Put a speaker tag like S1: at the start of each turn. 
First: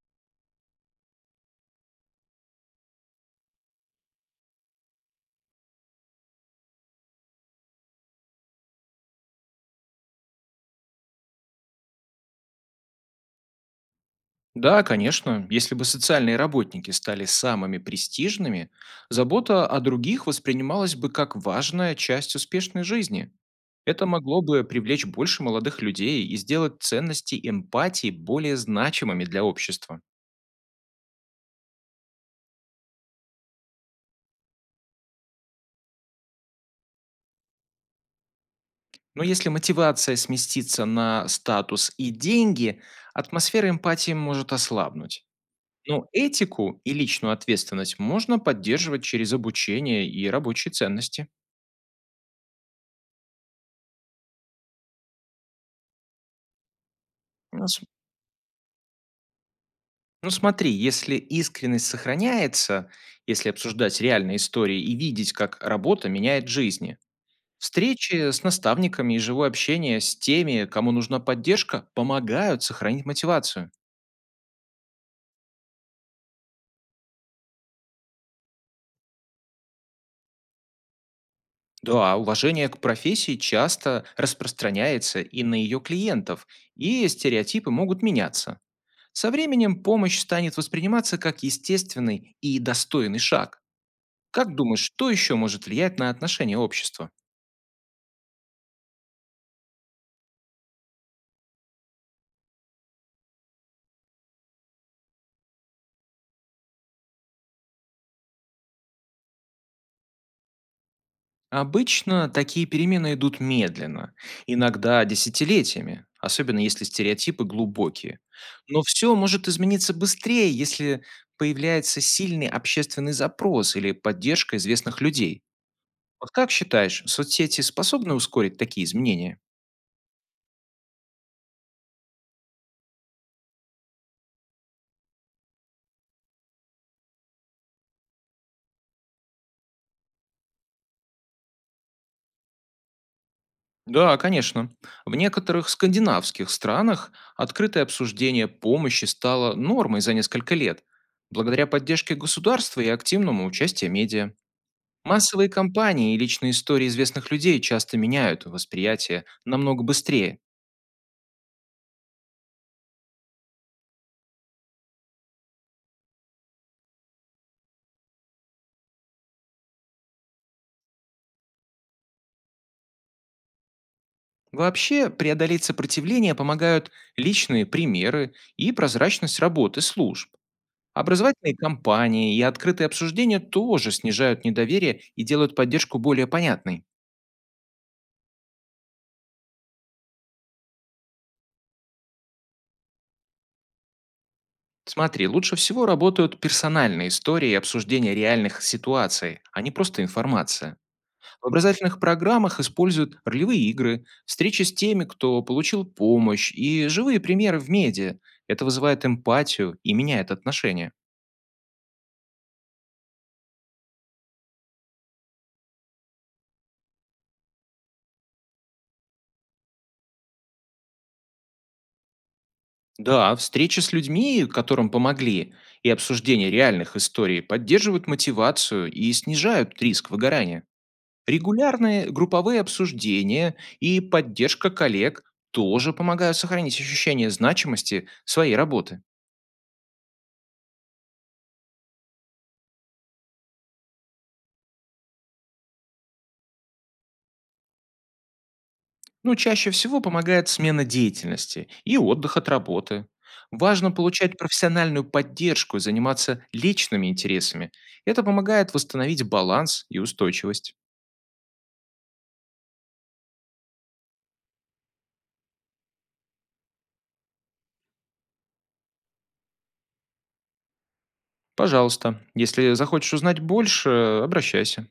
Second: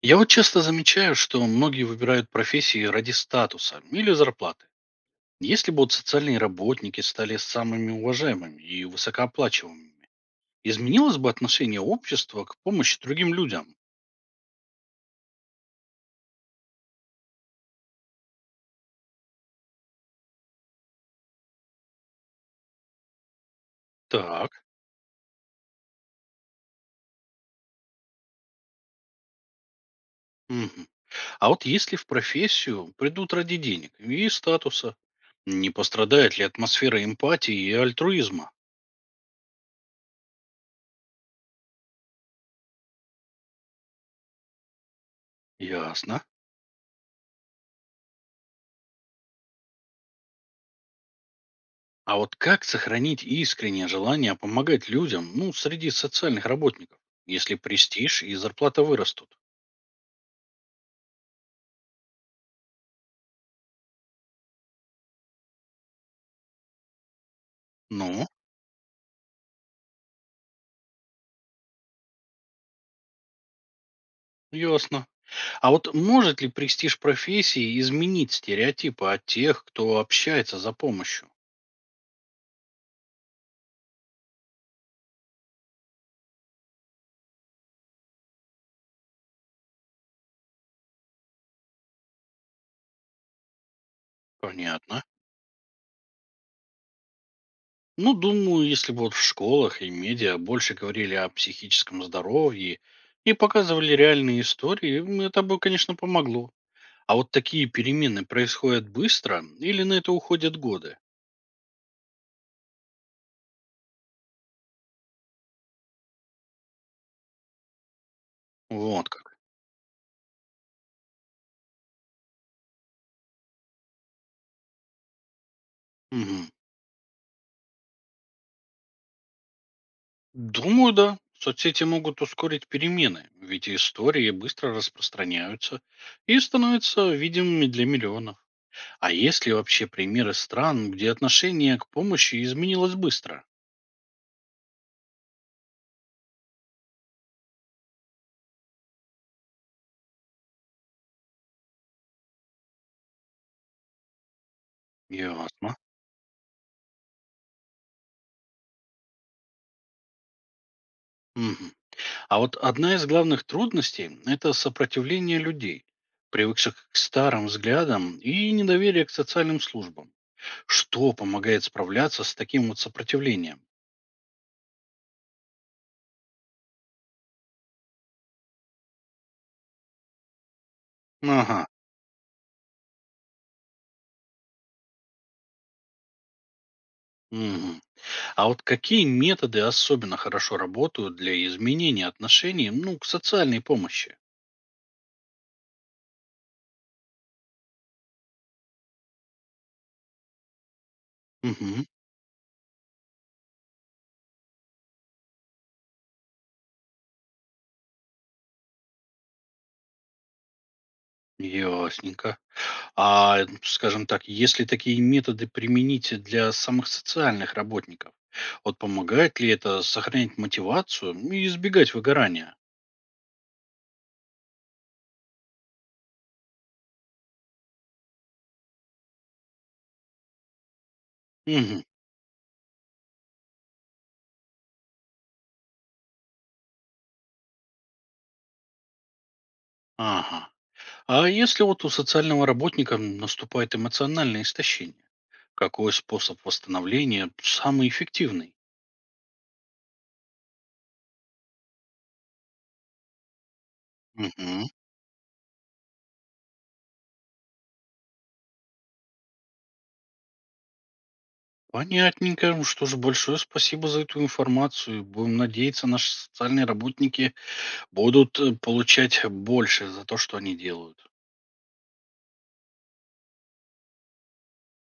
S1: Я вот часто замечаю, что многие выбирают профессии ради статуса или зарплаты. Если бы вот социальные работники стали самыми уважаемыми и высокооплачиваемыми, изменилось бы отношение общества к помощи другим людям?
S2: Да, конечно. Если бы социальные работники стали самыми престижными, забота о других воспринималась бы как важная часть успешной жизни. Это могло
S1: Так.
S2: бы привлечь больше молодых людей и сделать ценности эмпатии более значимыми для общества.
S1: Мгм. А вот если в профессию придут ради денег и статуса, не пострадает ли атмосфера эмпатии и альтруизма?
S2: Но если мотивация сместится на статус и деньги, атмосфера эмпатии может ослабнуть. Но
S1: Ясно.
S2: этику и личную ответственность можно поддерживать через обучение и рабочие ценности.
S1: А вот как сохранить искреннее желание помогать людям, ну, среди социальных работников, если престиж и зарплата вырастут?
S2: Ну смотри, если искренность сохраняется, если обсуждать реальные истории и видеть, как работа меняет жизни,
S1: Ну,
S2: встречи с наставниками и живое общение с теми, кому нужна поддержка, помогают сохранить мотивацию.
S1: ясно. А вот может ли престиж профессии изменить стереотипы от тех, кто общается за помощью?
S2: Да, уважение к профессии часто распространяется и на ее клиентов, и стереотипы могут меняться. Со временем помощь станет восприниматься как естественный и достойный шаг. Как думаешь,
S1: Понятно.
S2: что еще может влиять на отношение общества?
S1: Ну, думаю, если бы вот в школах и медиа больше говорили о психическом здоровье и показывали реальные истории, это бы, конечно, помогло. А вот такие перемены происходят быстро или на это уходят годы?
S2: Обычно такие перемены идут медленно, иногда десятилетиями, особенно если стереотипы глубокие. Но
S1: Вот
S2: все
S1: как.
S2: может измениться быстрее, если появляется сильный общественный запрос или поддержка известных людей. Вот
S1: Мгм.
S2: как считаешь, соцсети способны ускорить такие изменения?
S1: Думаю, да. Соцсети могут ускорить перемены, ведь истории быстро распространяются и становятся видимыми для миллионов. А есть ли вообще примеры стран, где отношение к помощи изменилось быстро?
S2: Да, конечно. В некоторых скандинавских странах открытое обсуждение помощи стало нормой за несколько лет, благодаря поддержке государства и активному участию медиа. Массовые
S1: Ясно.
S2: кампании и личные истории известных людей часто меняют восприятие намного быстрее.
S1: Мгм. А вот одна из главных трудностей – это сопротивление людей, привыкших к старым взглядам и недоверие к социальным службам. Что помогает справляться с таким вот сопротивлением?
S2: Вообще, преодолеть сопротивление помогают личные примеры и прозрачность работы служб. Образовательные
S1: Ага.
S2: кампании и открытые обсуждения тоже снижают недоверие и делают поддержку более понятной.
S1: Мгм. А вот какие методы особенно хорошо работают для изменения отношений, ну, к социальной помощи?
S2: Смотри, лучше всего работают персональные истории и обсуждения реальных ситуаций, а не просто информация. В
S1: Мгм.
S2: образовательных программах используют ролевые игры, встречи с теми, кто получил помощь, и живые примеры в медиа. Это вызывает эмпатию и меняет отношения.
S1: Ясненько. А, скажем так, если такие методы применить для самых социальных работников, вот помогает ли это сохранять мотивацию и избегать выгорания?
S2: Да, встречи с людьми, которым помогли, и обсуждение реальных историй поддерживают мотивацию и снижают риск выгорания.
S1: Мгм.
S2: Регулярные групповые обсуждения и поддержка коллег тоже помогают сохранить ощущение значимости своей работы.
S1: Ага. А если вот у социального работника наступает эмоциональное истощение, какой способ восстановления самый эффективный?
S2: Ну, чаще всего помогает смена деятельности и отдых от работы. Важно получать
S1: Мгм.
S2: профессиональную поддержку и заниматься личными интересами. Это помогает восстановить баланс и устойчивость.
S1: Понятненько. Ну что ж, большое спасибо за эту информацию. Будем надеяться, наши социальные работники будут получать больше за то, что они делают.
S2: Пожалуйста, если захочешь узнать больше, обращайся.